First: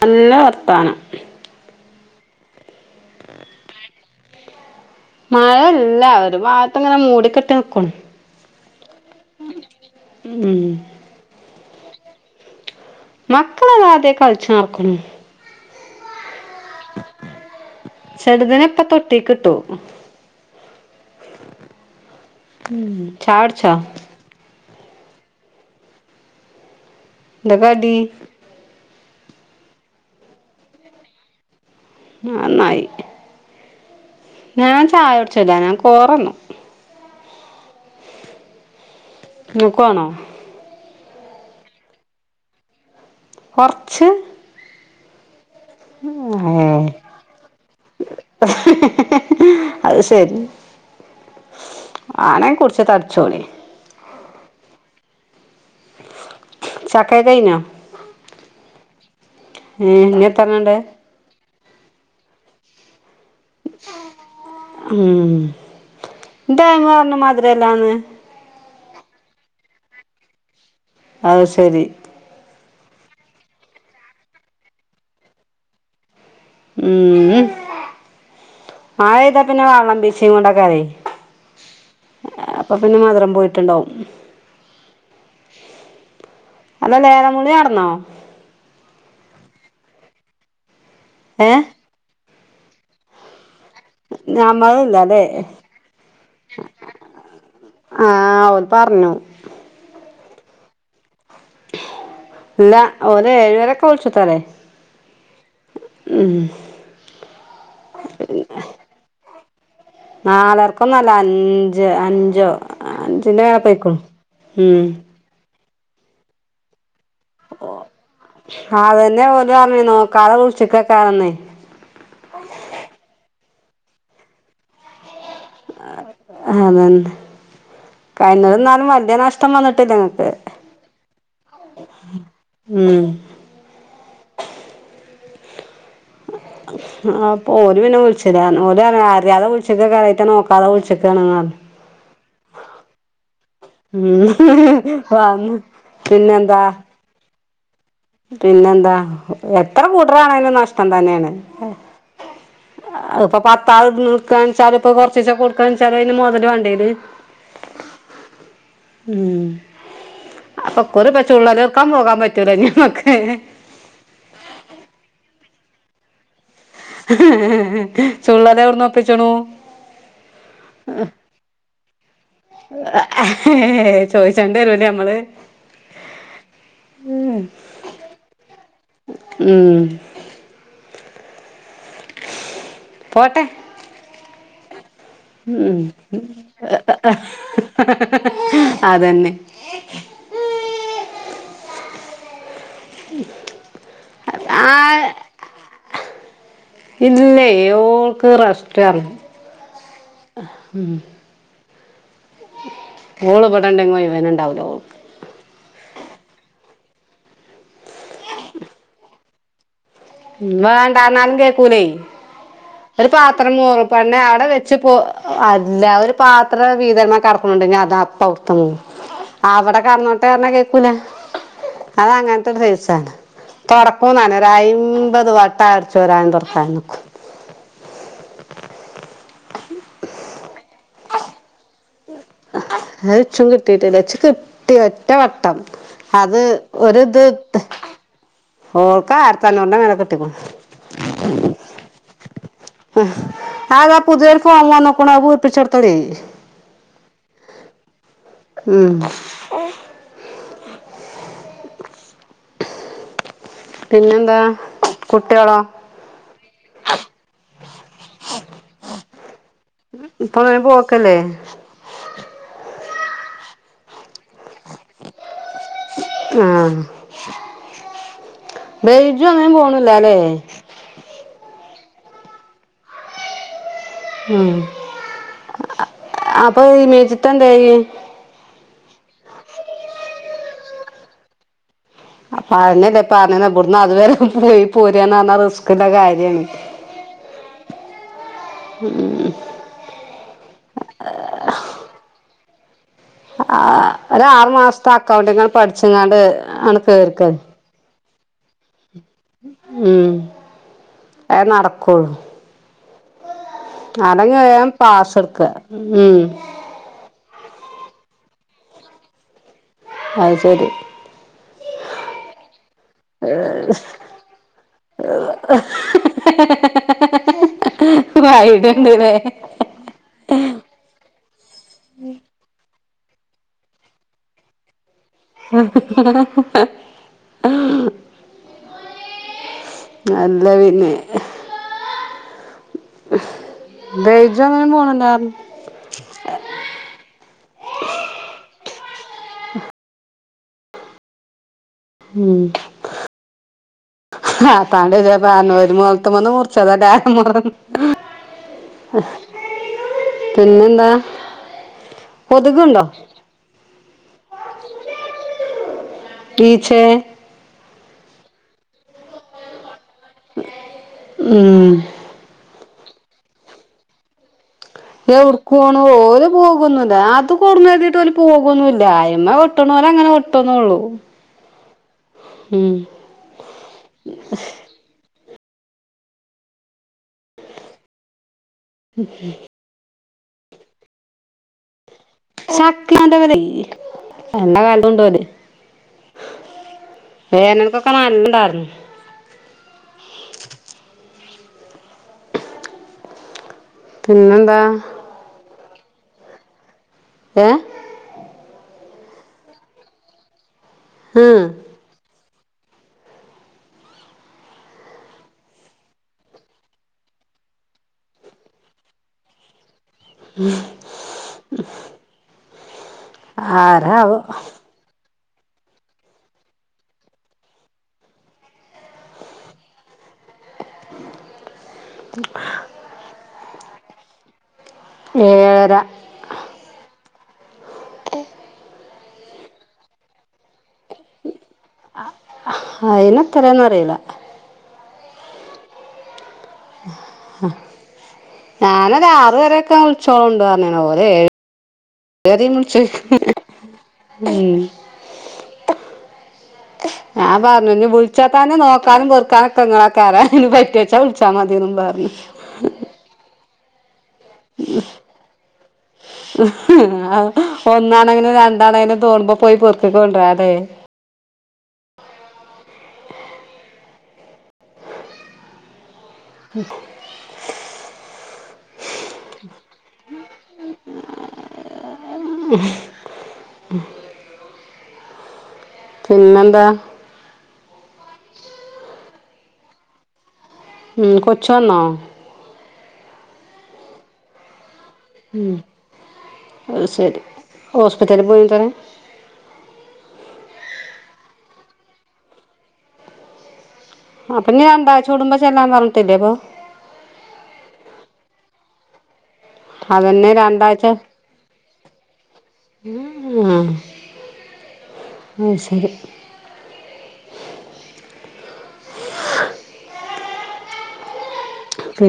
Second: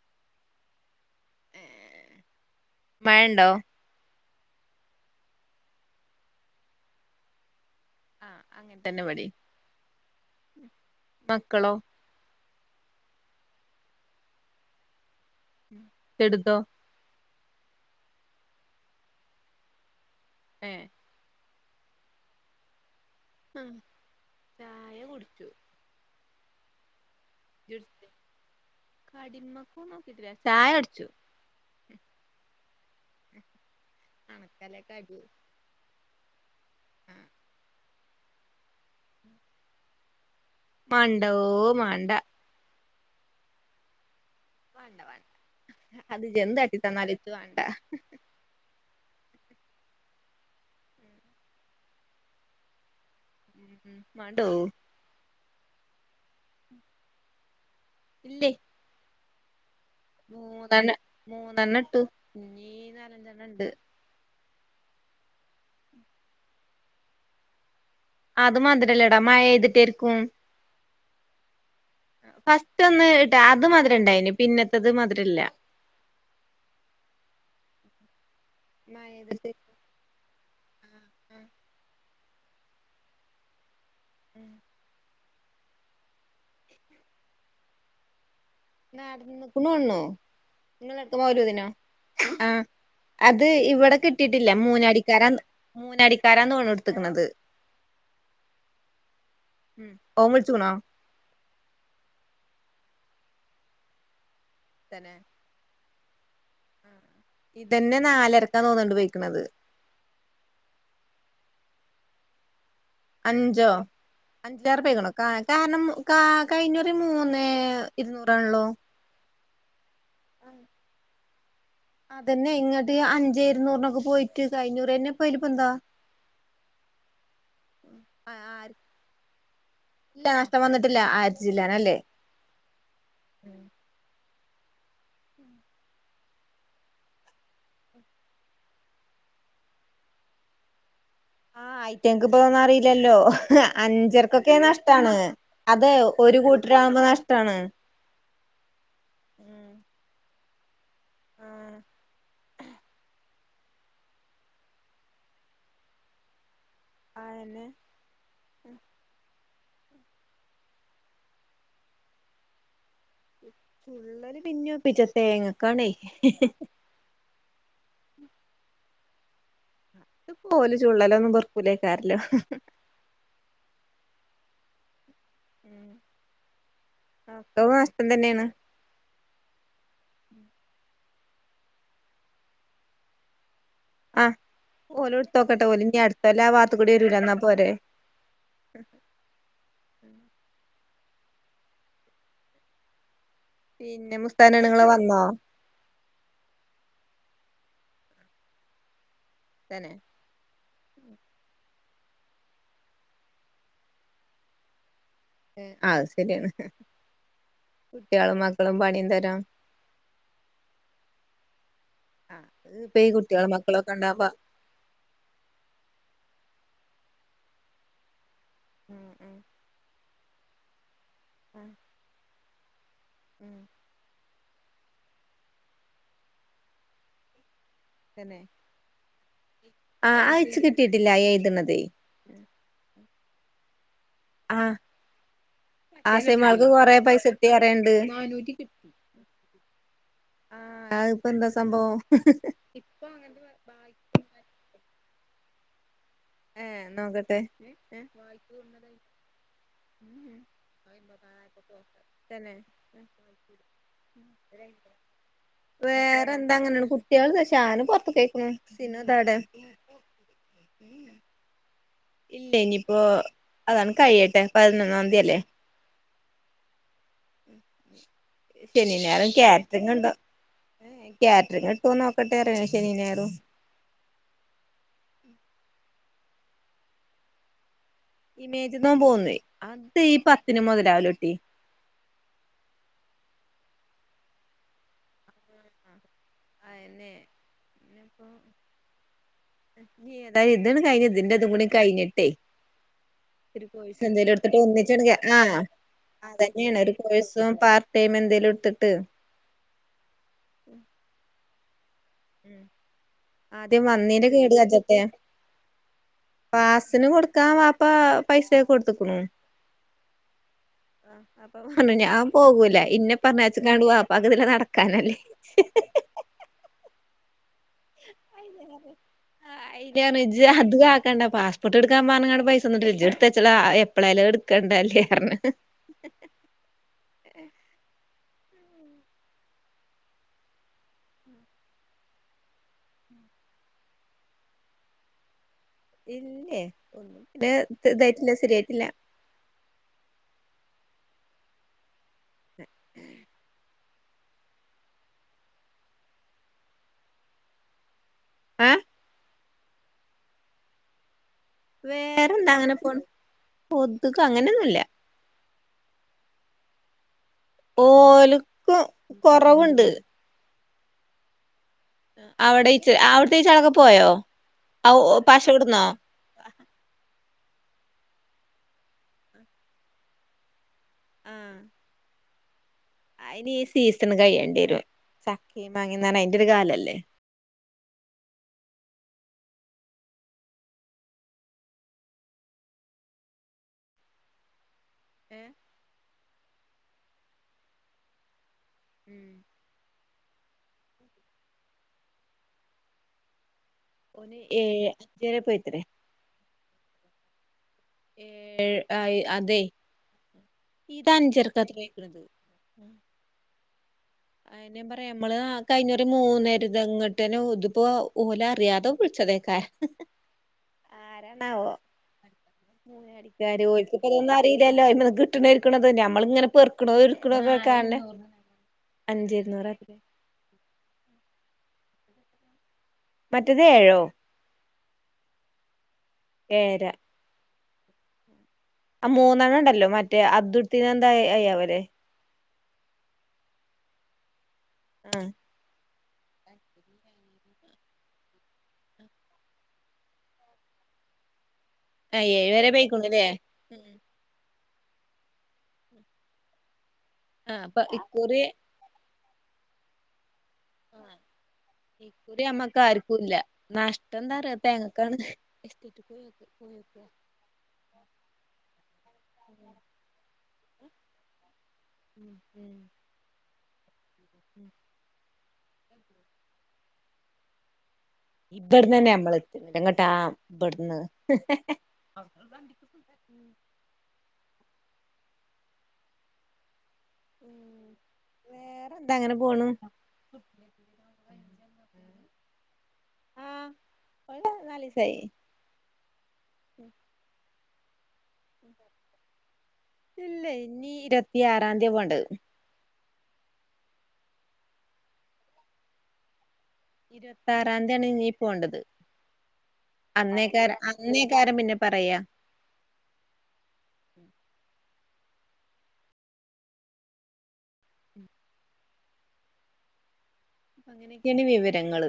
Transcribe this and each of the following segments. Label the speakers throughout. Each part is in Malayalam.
Speaker 1: നല്ല വർത്താനം
Speaker 2: മയണ്ടോ
Speaker 1: മഴല്ല ഒരു ഭാഗത്ത് ഇങ്ങനെ മൂടി കെട്ടി നിക്കണു
Speaker 2: ആ അങ്ങനെ തന്നെ വടീം
Speaker 1: ഉം
Speaker 2: മക്കളോ
Speaker 1: മക്കളതാ അതേ കഴിച്ച് നടക്കണു
Speaker 2: എടുതോ
Speaker 1: ചെടുതിന് ഇപ്പ തൊട്ടിക്ക്ട്ടു
Speaker 2: ഏ
Speaker 1: ഉം
Speaker 2: ഉം
Speaker 1: ചായുടിച്ചോ
Speaker 2: ചായ കുടിച്ചു
Speaker 1: ന്ത കടി
Speaker 2: കടിമക്കന്നും നോക്കിട്ടില്ല ചായ കടിച്ചു
Speaker 1: നന്നായി
Speaker 2: അണക്കല്ലേ
Speaker 1: ഞാൻ
Speaker 2: കടി
Speaker 1: ചായുടിച്ചില്ല ഞാൻ കോറന്നു
Speaker 2: ആഹ്
Speaker 1: നിങ്ങക്ക്ണോ
Speaker 2: മാണ്ടോ മാണ്ട
Speaker 1: കൊറച്ച്
Speaker 2: വാണ്ട വാണ്ട അത് ജ് എന്താട്ടി തന്നാലും ഇച്ച് വാണ്ട
Speaker 1: അത് ശരി ആണെ കുടിച്ച് തടിച്ചോളിം
Speaker 2: ഉംഉം മാണ്ടോ
Speaker 1: ചക്കേക്കയ്ഞ്ഞൊ
Speaker 2: ഇല്ലെ
Speaker 1: ഏ ഇഞ്ഞെത്രണ്ണ ണ്ട്
Speaker 2: ത്രണ്ണട്ടു ഇന്നീ നാലഞ്ചണ്ണം
Speaker 1: ഊം പറഞ്ഞ് മധിരല്ലാന്ന്
Speaker 2: അത് മധ്‌രല്ലടാ മഴെയ്തിട്ടേര്ക്കും
Speaker 1: അത് ശരി
Speaker 2: ഫസ്റ്റ് ഒന്ന് ഇട്ടാ അത് മധിരണ്ടായിനി പിന്നത്തത് മധ് രല്ല
Speaker 1: ഉം ഉം മഴയ്താ
Speaker 2: മഴെയ്തിട്ട്
Speaker 1: പിന്നെ വള്ളം പീച്ചിം കൊണ്ട ക്കാരെ
Speaker 2: ആഹ് ആഹ്
Speaker 1: അപ്പൊ പിന്നെ മധുരം പോയിട്ടുണ്ടാവും
Speaker 2: ഉം
Speaker 1: അല്ല ലേലം ബുളി നടന്നോ
Speaker 2: നടന്ന്കുണു തോന്നുണു ഇങ്ങളെടത്ത്
Speaker 1: ഏ
Speaker 2: മൗലൂദ് നോ ആഹ് അത് ഇവ ടെ കിട്ടിട്ടില്ല
Speaker 1: ഞമ്മളില്ലല്ലേ
Speaker 2: മൂന്നടിക്കാരാ മൂന്നാടിക്കാരാ തോന്ന്ണു ഇട്ത്ത്ക്ണത്
Speaker 1: ആഹ് അവൻ പറഞ്ഞു
Speaker 2: ഉം ഓൻ വിൾച്ക്ണോ
Speaker 1: ഇല്ല ഓന് ഏഴുപേരൊക്കെ വിളിച്ചുത്താലേ
Speaker 2: തന്നെ
Speaker 1: ഉഹ്
Speaker 2: ഇതന്നെ നാലരക്കാ തോന്ന്ണ്ട് പോയിക്കണത്
Speaker 1: നാലരക്കൊന്നല്ല അഞ്ച് അഞ്ചോ അഞ്ചിൻ്റെ
Speaker 2: അഞ്ചോ
Speaker 1: മേപ്പട്ടയിക്കുണു
Speaker 2: അഞ്ചിലേറെ
Speaker 1: ഉം
Speaker 2: പോയിക്ക്ണു കാ കാരണം കാ കഴിഞ്ഞൊറി
Speaker 1: ഓ അതന്നെ ഓല് പറഞ്ഞ നോക്കാതെ വിളിച്ചക്കക്കാരന്ന്
Speaker 2: അതന്നെ ഇങ്ങട്ട് അഞ്ചെ ഇരുന്നൂറിനൊക്കെ പോയിട്ട് കഴിഞ്ഞുറ്യന്നെ
Speaker 1: അതന്നെ കഴിഞ്ഞതിന്നാലും വല്യ നഷ്ടം വന്നിട്ടില്ല
Speaker 2: ഇല്ല
Speaker 1: ഇങ്ങക്ക്
Speaker 2: നഷ്ടം വന്നിട്ടില്ല ആയിരത്തിച്ചില്ലാനല്ലേ
Speaker 1: ഉം ആ അപ്പൊ ഓരുപിനെ വിളിച്ചിലാ ഓലാ ണെ അറ്യാതെ വിളിച്ചക്കെക്കാരം അയ്റ്റ നോക്കാതെ വിളിച്ച പർഞ്ഞ്
Speaker 2: ആയിറ്റങ്ങക്ക് ഇപ്പതൊന്നും അറില്ലല്ലോ
Speaker 1: ഉം
Speaker 2: അഞ്ചരക്കൊക്കെ നഷ്ടാണ്
Speaker 1: വന്ന്
Speaker 2: അതെ ഒരു
Speaker 1: പിന്നെന്താ
Speaker 2: കൂട്ടരാകുമ്പോ നഷ് ട്ടാണ്
Speaker 1: പിന്നെന്താ എത്ര കൂട്ട്രരാണെലും നഷ് ട്ടം തന്നെണ്
Speaker 2: ആഹ്
Speaker 1: അ ഇപ്പം പത്താൾ ഇട്ക്കാണെച്ചാ അതിപ്പോ കൊർച്ചീച്ച കൊടുക്കാന്ന് വച്ചാലും അയ്ന് മൊതല് വേണ്ടേ
Speaker 2: അതെന്നെ
Speaker 1: ഉം അപ്പം ഇക്കുറി ഇപ്പം ചുള്ളല് പൊർക്കാൻ പോകാൻ പറ്റൂല ഇഞമ്മക്ക്
Speaker 2: ചുള്ളല് പിന്നിയൊപ്പിച്ച തേങ്ങക്കാണേ
Speaker 1: പിച്ചണൊ
Speaker 2: അത് ഇപോല് ചുള്ളലൊന്നും പെർക്കൂലേക്കാരം
Speaker 1: ചോയിച്ചണ്ടി വരുലേ നമ്മള്
Speaker 2: ഉം അ
Speaker 1: ഉം പോട്ടെ
Speaker 2: ഓലും ഇടുത്തോക്കട്ടെ ഓലും ഇഞ്ഞ് അടുത്തൊല്ലം ആ വാത്ത് കൂടി വരൂലന്നാ പോരെ
Speaker 1: അതന്നെ
Speaker 2: [inaudible] പിന്നെ
Speaker 1: ആ ഇല്ലെ. ഓൾക്ക് റസ്റ്ററഞ്ഞ്
Speaker 2: തന്നെ
Speaker 1: ഉം ഓള് പെടെണ്ട് [unintelligible]
Speaker 2: അയ് ശരി ആണ് ഹ്
Speaker 1: വേണ്ടാന്നാലും കേക്കൂലെ
Speaker 2: ആഹ് ഇപ്പ
Speaker 1: ഒരു
Speaker 2: ഈ കുട്ടികളും
Speaker 1: പാത്രം മോ
Speaker 2: മക്കളൊക്കെ ഉണ്ടാവുമ്പോ
Speaker 1: വീതൻമകടക്കുണുണ്ട് ഇഞ്ഞ് അതാ പ
Speaker 2: ഉം ഉം
Speaker 1: [unintelligible] അവിടെ കെടന്നോട്ടർഞ്ഞാ കേക്കൂല
Speaker 2: ആഹ്
Speaker 1: അത് അങ്ങൻതൊരു
Speaker 2: ഉം
Speaker 1: മ്പത് വട്ട അടച്ചോരാനും തൊടക്കാനും നിക്കും
Speaker 2: തന്നെ
Speaker 1: ച്ചുങ്കിട്ടിട്ടില്ല കിട്ടി
Speaker 2: ആഹ്
Speaker 1: ഒറ്റ വട്ടം അത്
Speaker 2: ആസിമാൾക്ക് കൊറെ പൈസ കിട്ടി പറയണ്ട്
Speaker 1: ഓൾക്ക് ആയിരത്തഞ്ഞൂറിൻ്റ മേലെ കിട്ടിക്ക്ണു
Speaker 2: ആഹ് അതിപ്പോ എന്താ സംഭവം
Speaker 1: ആ താ പുതിയൊരു ഫോം വന്ന്ക്കുണു അയ് പൂര്പ്പിച്ചൊട്ത്തോളീ
Speaker 2: ഏഹ് നോക്കട്ടെ [inaudible] [inaudible]
Speaker 1: ഉം
Speaker 2: തന്നെ
Speaker 1: പിന്നെന്താ കുട്ടി
Speaker 2: വേറെ എന്താ അങ്ങനെണ്
Speaker 1: ഇപ്പവന് പോക്കില്ലേ
Speaker 2: ഇല്ല ഇഞ്ഞിപ്പോ അതാണ് ഇപ്പഅയിന് പതിനൊന്നാന്തില്ലേ
Speaker 1: ബേജു ഒന്നിനും പോണില്ലാല്ലേ
Speaker 2: വര്ട്ടൊ നോക്കട്ടെറിയാ ശനീം ഞായറും
Speaker 1: ഉം
Speaker 2: മേജ്ന്ന് ഓൻ പോന്ന് അത് ഈ പ
Speaker 1: [unintelligible]
Speaker 2: ഇഞ്ഞ് ഇപ്പോ ഇഞ്ഞ് ഏതാ ഇത്ണ് കഴി
Speaker 1: ആ ഒര് ആറ് മാസത്തെ
Speaker 2: ഒന്നിച്ചെടുക്ക
Speaker 1: അക്കൗണ്ടിംഗ് ആണ്
Speaker 2: ആഹ്
Speaker 1: പഠിച്ച്ങ്ങാണ്ട് ആണ് കേറിക്ക്
Speaker 2: ടേം എന്തേലും എട്ത്തിട്ട്
Speaker 1: ഉം
Speaker 2: ഉം ആദ്യം വന്നീന്റെ
Speaker 1: അല്ലെങ്കി വേഗം പാസ്
Speaker 2: കേട്
Speaker 1: എടുക്ക ഉം
Speaker 2: പ്പാ പൈസയൊക്കെ കൊടുത്ത്ക്ക്ണു
Speaker 1: അത് ശരി
Speaker 2: അ അപ്പ പറഞ്ഞ
Speaker 1: വാ
Speaker 2: ആ ഐഡിയാണ് ഇജ് അത് കാക്ക ത്തച്ചളാ എപ്പളായാല് അയ് എടുക്കണ്ടെല്ലേ
Speaker 1: അല്ല പിന്നെ ബേജൊന്നിനും പോണ് ണ്ട
Speaker 2: ഇല്ലെ പിന്നെ ഇതായിട്ടില്ല ശരിയായി ഇല്ല
Speaker 1: ഉം ആപ്പാണ്ട് പാനൂര് മൂത്ത്മ്മ വന്ന് മുറിച്ചതല്ല മുറ
Speaker 2: ആ
Speaker 1: പിന്നെന്താ
Speaker 2: വേറെന്താ അങ്ങനെ
Speaker 1: കൊതുകുണ്ടോ
Speaker 2: പോണ് കൊതുക് അങ്ങനെയൊന്നുല്ല
Speaker 1: ടീച്ചേ
Speaker 2: ഓല്ക്ക് കൊറവുണ്ട്
Speaker 1: മ്
Speaker 2: അവിടെ അവുടുത്തെചാകളൊക്കെ പോയോ ഔ പശ
Speaker 1: എവിടേക്ക് പോകാൻ
Speaker 2: വിടുന്നോ
Speaker 1: ഓൾ പോകുവെന്നുവില്ല അത് [unintelligible] പോകുവോന്നുവില്ല അയിമ്മൽ ഒട്ടുന്നോൽ അങ്ങനെ ഒട്ടു ന്നേ ഉള്ളു
Speaker 2: ആ
Speaker 1: മ്
Speaker 2: അയിനി ഈ സീസൺ കഴിയേണ്ടി വരും ചക്കേം മങ്ങേമ്ന്ന് പറഞ്ഞ അയിന്റെ ഒരു കാലമല്ലേ
Speaker 1: ഉമ് ചക്കന്റെ വിലയെ നല്ല [unintelligible] ഓല്
Speaker 2: ഏ
Speaker 1: വേനൽക്കൊക്കെ നല്ലുണ്ടാർന്നു
Speaker 2: ഉം ഓനെ
Speaker 1: പിന്നെന്താ
Speaker 2: ഏ അഞ്ചേരെ പോയി ത്രെ
Speaker 1: ഏ
Speaker 2: ഏഴ് അതെ ഇത്
Speaker 1: ഉം
Speaker 2: അഞ്ചരക്കാത്രെ പോയേക്കണത് അയിനെ പറയുമ്പള് നമ്മള് കഴിഞ്ഞ ഒരു [unintelligible] ഇതിപ്പോ ഓലറിയാതെ വിളിച്ച ടദേകരം
Speaker 1: മ്
Speaker 2: [unintelligible] ഓല്ക് ഇപ്പതൊന്നും അറിയില്ലല്ലോ അഴിമന്ന് കി [unintelligible] ഞമ്മള് ഇങ്ങനെ പെറുക്കണതും എടുക്കണത്തും ഒക്കെ ആളിനെ അഞ്ചിരുന്നൂർ മറ്റേതേഴോ
Speaker 1: ഏഴര
Speaker 2: ഏഴര ആ മൂന്നാണ്ടല്ലോ മറ്റേ അതുട്‌തീന [unintelligible]
Speaker 1: ആയിനെത്രാന്ന് അറിയില്ല
Speaker 2: മ്
Speaker 1: ഞാനൊരു ആറു വരൊക്കെ [unintelligible] ഓരോ ഏഴ
Speaker 2: ആഹ് ഏഴ് വരെ പെയ്ക്കുണുല്ലേ
Speaker 1: [unintelligible] ഞാനു
Speaker 2: ആഹ്
Speaker 1: പറഞ്ഞു
Speaker 2: അപ്പൊ
Speaker 1: ഇനി വിളിച്ചാ
Speaker 2: ഇക്കുറി
Speaker 1: തന്നെ നോക്കാനും പെറുക്കാനൊക്കെ നിങ്ങളൊക്കെ ആരാ ഇനി പറ്റുവെച്ചാ
Speaker 2: ആഹ്
Speaker 1: വിളിച്ചാ മതിയെന്നും പറഞ്ഞു
Speaker 2: നഷ് പോയോക്ക് പോയോക്കാ
Speaker 1: ഒന്നാണേങ്കിലും രണ്ടാണേലും പോകുമ്പോ പോയി പൊറതെക്ക്കൊണ്ട്വരതെ
Speaker 2: മ് മ് മ്
Speaker 1: മ്
Speaker 2: ഇബടന്ന് തന്നെ നമ്മൾ എത്തുന്നെങ്ങോട്ടാ ഇബടുന്ന്
Speaker 1: പിന്നെന്താ
Speaker 2: വേറെന്താ അങ്ങനെ പോണു
Speaker 1: മ് കൊചോന്നോ
Speaker 2: ആഹ് ഓൾ നാ [inaudible] നാലുവയസ്സ്
Speaker 1: ഉമ് അതു ശരി ഹോസ് പിറ്റലിൽ പോകൂല
Speaker 2: ഇല്ല ഇനി ഇരുപത്തിയാറാംതിയാണ് പോകണ്ടത്
Speaker 1: അപ്പൊ നീ രണ്ടാഴ്ച കൂടുബോ ചെല്ലാ പറഞ്ഞിട്ടില്ലേ അപ്പൊ
Speaker 2: ഇരുപത്തിയാറതിയാണ് ഇനി പോകേണ്ടത്
Speaker 1: അതന്നെ
Speaker 2: അന്നേക്കാര് അന്നേക്കാരം പിന്നെ പറയാ
Speaker 1: ഉം ആ വ ശരി
Speaker 2: അങ്ങനെക്ക വ
Speaker 1: അെ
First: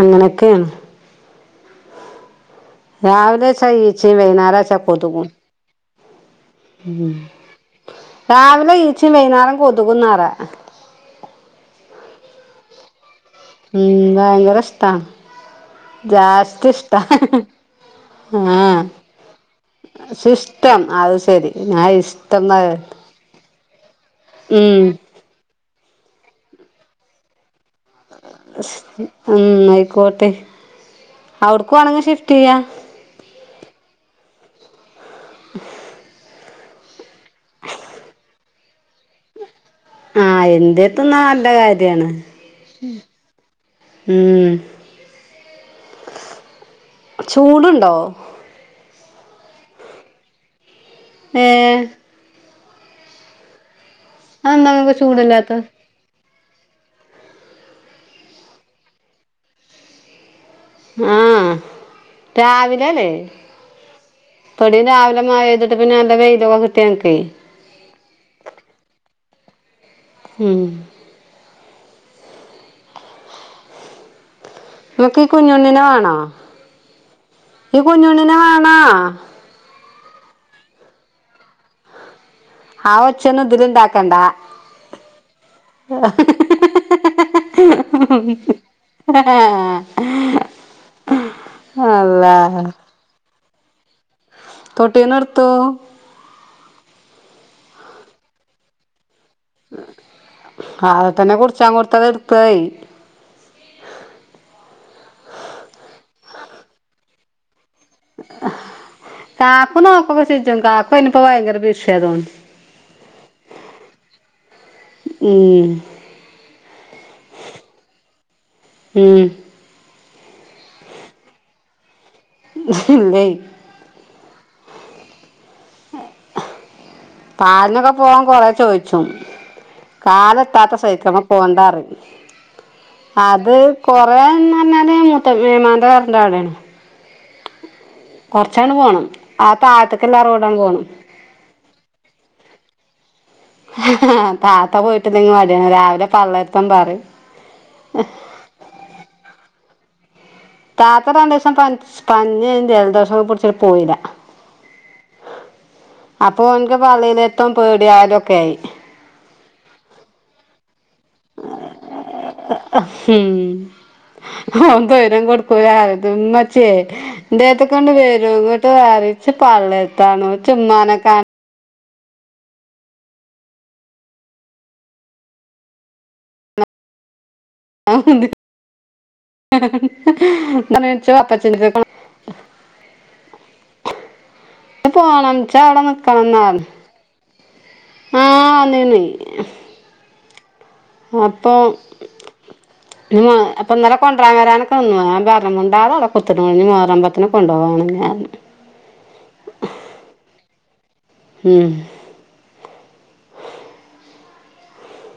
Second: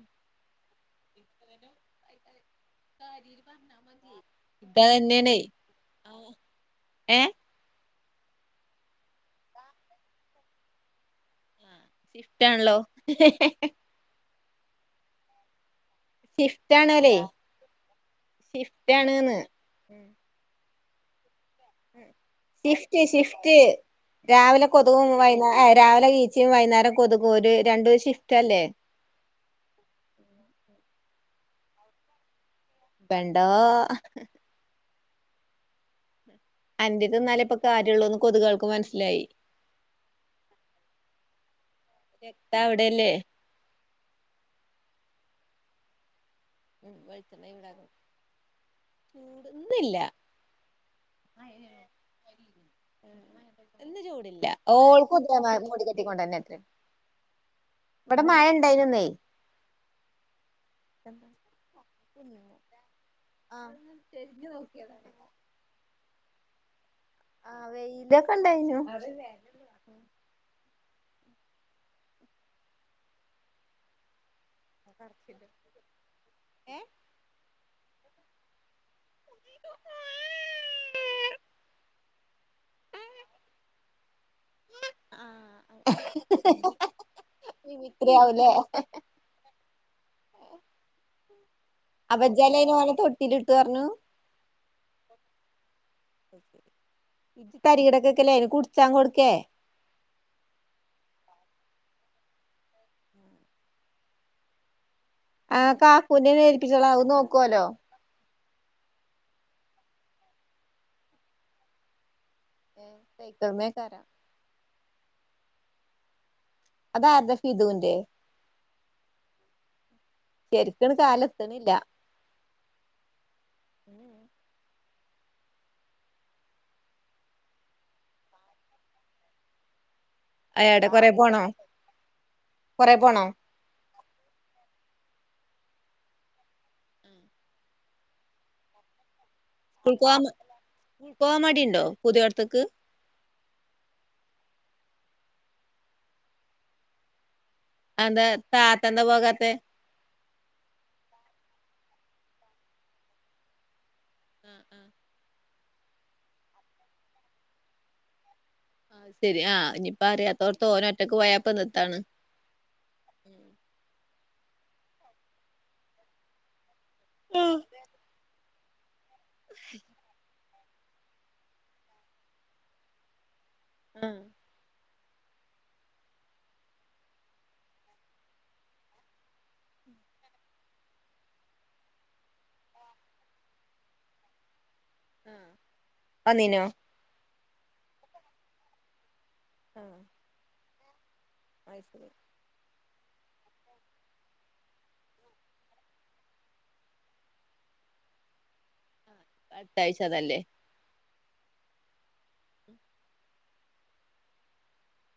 Speaker 1: അങ്ങനെയൊക്കെയാണ്
Speaker 2: കാര്യായിട്ട്
Speaker 1: രാവിലെച്ച
Speaker 2: പറഞ്ഞാ
Speaker 1: ഈച്ചി വൈനറച്ചാ കൊതുപ
Speaker 2: ഓ
Speaker 1: ഉം രാവിലെ ഈച്ച വൈകുന്നേരം കൊതുകുന്നാറാ
Speaker 2: സിറ്റ് ആണല്ലോ
Speaker 1: ഉ വാങ്ക രസ്ഥസ്ഥാണ് ജാസ്
Speaker 2: ഷിഫ്റ്റ്
Speaker 1: ഇഷ്ട
Speaker 2: ആണ് ഓലെ
Speaker 1: ആഹ
Speaker 2: ഷിഫ്റ്റ് ആണ്ന്ന്
Speaker 1: ശിസ് ഇത്തം അത് ശരി ഞാൻ ഇഷ്ടംന്നാ
Speaker 2: ിഫ്റ്റ് ഷിഫ്റ്റ് രാവിലെ
Speaker 1: ഉം
Speaker 2: കൊതുുകുമ്പ വൈുന്നാ രാവിലെ ചഈച്ചിയും വൈകേരം കൊതുക്കും ഒരു രണ്ട് ഷിഫ്ി
Speaker 1: ഉം ആയിക്കോട്ടെ അവിടക്കുംവാേണെങ്കും ഷിഫ്റ്റ് ചെയ്യാ
Speaker 2: പെണ്ടോ
Speaker 1: [unintelligible]
Speaker 2: അയത് എന്നാല ഇപ്പൊ കാര്യമുള്ളൂന്ന് കൊതുകൾക്ക് മനസ്സിലായി
Speaker 1: ആഹ എന്ന്ത്യത്തന്നാല്ല കാര്യാണ്
Speaker 2: രക്ത അവിടെയല്ലേ
Speaker 1: ഉം
Speaker 2: ഉ വിച്ചെണ്ണട
Speaker 1: ചൂടുണ്ടോ
Speaker 2: ചൂടു ന്നില്ല
Speaker 1: ആഏ
Speaker 2: എ
Speaker 1: അതെന്താ
Speaker 2: ചൂടഓ
Speaker 1: ഇങ്ങക്ക് ചൂടില്ലാത്തെ
Speaker 2: മൂട കെട്ടൊണ്ട തന്നെ ഇവിടെ മഴ ഉണ്ടായിന്നന്ന
Speaker 1: ആഹ രാവിലെല്ലേ
Speaker 2: ആഹ്
Speaker 1: പൊടിയ രാവിലെ മഴഴ്തിട്ട് പിന്നെ നല്ല വെയിലൊക്കെ കി
Speaker 2: ആഹ വെതൊക്കെ ഇണ്ടായിനു
Speaker 1: ഹം നമക്ക് ഈ കുഞ്ഞുണ്ണിനെ വേണോ
Speaker 2: ഏഹ്
Speaker 1: ഈ കുഞ്ഞുണ്ണിനെ വേണോ ആച്ചന്നും ഇതിലിണ്ടാക്കണ്ടാ
Speaker 2: ആഹ് മിമിക്രി ആവൂലേ
Speaker 1: ആഹ
Speaker 2: അബജാല അന് പോലെ തൊട്ടിൽ ഇട്ടു പറഞ്ഞു
Speaker 1: തോട്ടേനർത്ത
Speaker 2: ഇത് തരി കിടക്കൊക്കെല്ലേ ഇ കുടിച്ചാ കൊടുക്കേ
Speaker 1: അത് തന്നെ കുടിച്ചാൻ കൊടുത്തത എടുത്തായി [unintelligible]
Speaker 2: ആഹ കാക്കൂനെ മേരിപ്പിച്ചോളാവ നോക്കുവല്ലോ
Speaker 1: കാക്കുന്നോക്കക്ക ചിച്ച കാക്കന പോ എങ്കര ബിസ്യാനെ
Speaker 2: ഏ സൈക്കളമേക്കരാ
Speaker 1: ഉം
Speaker 2: അതാർടെ ഫിദൂന്റെ
Speaker 1: ഉം
Speaker 2: ശരിക്കിട് കാലെത്തണില്ല
Speaker 1: ഇതില്ലേ പാലിനൊക്കെ പോവാൻ കൊറേ ചോയിച്ചു കാലെത്താത്ത
Speaker 2: അയാടെ കൊറെ
Speaker 1: സഹക്കണ്ട
Speaker 2: പോണോ
Speaker 1: പോണ്ടാറ്
Speaker 2: കൊറെ പോണോ
Speaker 1: അത് കൊറേന്ന് പറഞ്ഞാല് കബീർ മാമന്റെ ഏട്ടന്റെ കടയാണ് കുറച്ചങ്ങിട് പോണം ആ താഴത്ത്ക്ക്ള്ള
Speaker 2: ഫിദ പോകാൻ മടി ഉണ്ടോ പു [unintelligible]
Speaker 1: [inaudible] പ്പൊ പോയിട്ടില്ലെങ്കി മടിയാണ് രാവിലെ പള്ളേടുതും പറേം
Speaker 2: അതാ താത്ത എന്ത പോകാത്തെ
Speaker 1: താത്ത രണ്ടു ദിവസം പനി പനീം ജലദോഷോം പിടിച്ചിട്ട് പോയില്ല അപ്പൊ എനിക്ക് പള്ളിയിലെത്തും പേടിയാഇതൊക്കെ
Speaker 2: ശരിയാ ഇനിയിപ്പ അത്തോടതോനെ
Speaker 1: [unintelligible] ഉം ഓൻ സ്വയിര്യം കൊടുക്കൂലാന്ന് പറഞ്ഞി ഉ മ്മച്ചിയെ
Speaker 2: ആ
Speaker 1: ഇന്റെടുത്തേക് കൊണ്ട് വരു നെറച്ചപള്ളേത്താണു ചുമ്മാനൊക്കെ
Speaker 2: ആ
Speaker 1: ആ ന്ത്‌ [unintelligible] നിച്ചോ അപ്പോ ചി [unintelligible] [unintelligible]
Speaker 2: ആ
Speaker 1: പോണം ച്ചാ അവിടെ നിക്കണംന്നാ
Speaker 2: വന്നീനോ
Speaker 1: ആന്ന്ന്നെ
Speaker 2: ആ
Speaker 1: ആപ്പോ
Speaker 2: അത് ശരി
Speaker 1: അപ്പ ഇന്നലെ കൊണ്ടുപോവ്വാനൊക്കെ വന്നു [unintelligible] ഞാൻ പറഞ് [unintelligible] ഉച്ചക്കെണം വരാൻ പറ്റുങ്കി കൊണ്ടോവാൻ [unintelligible]
Speaker 2: അത്താഴ്ചതല്ലേ
Speaker 1: ഹം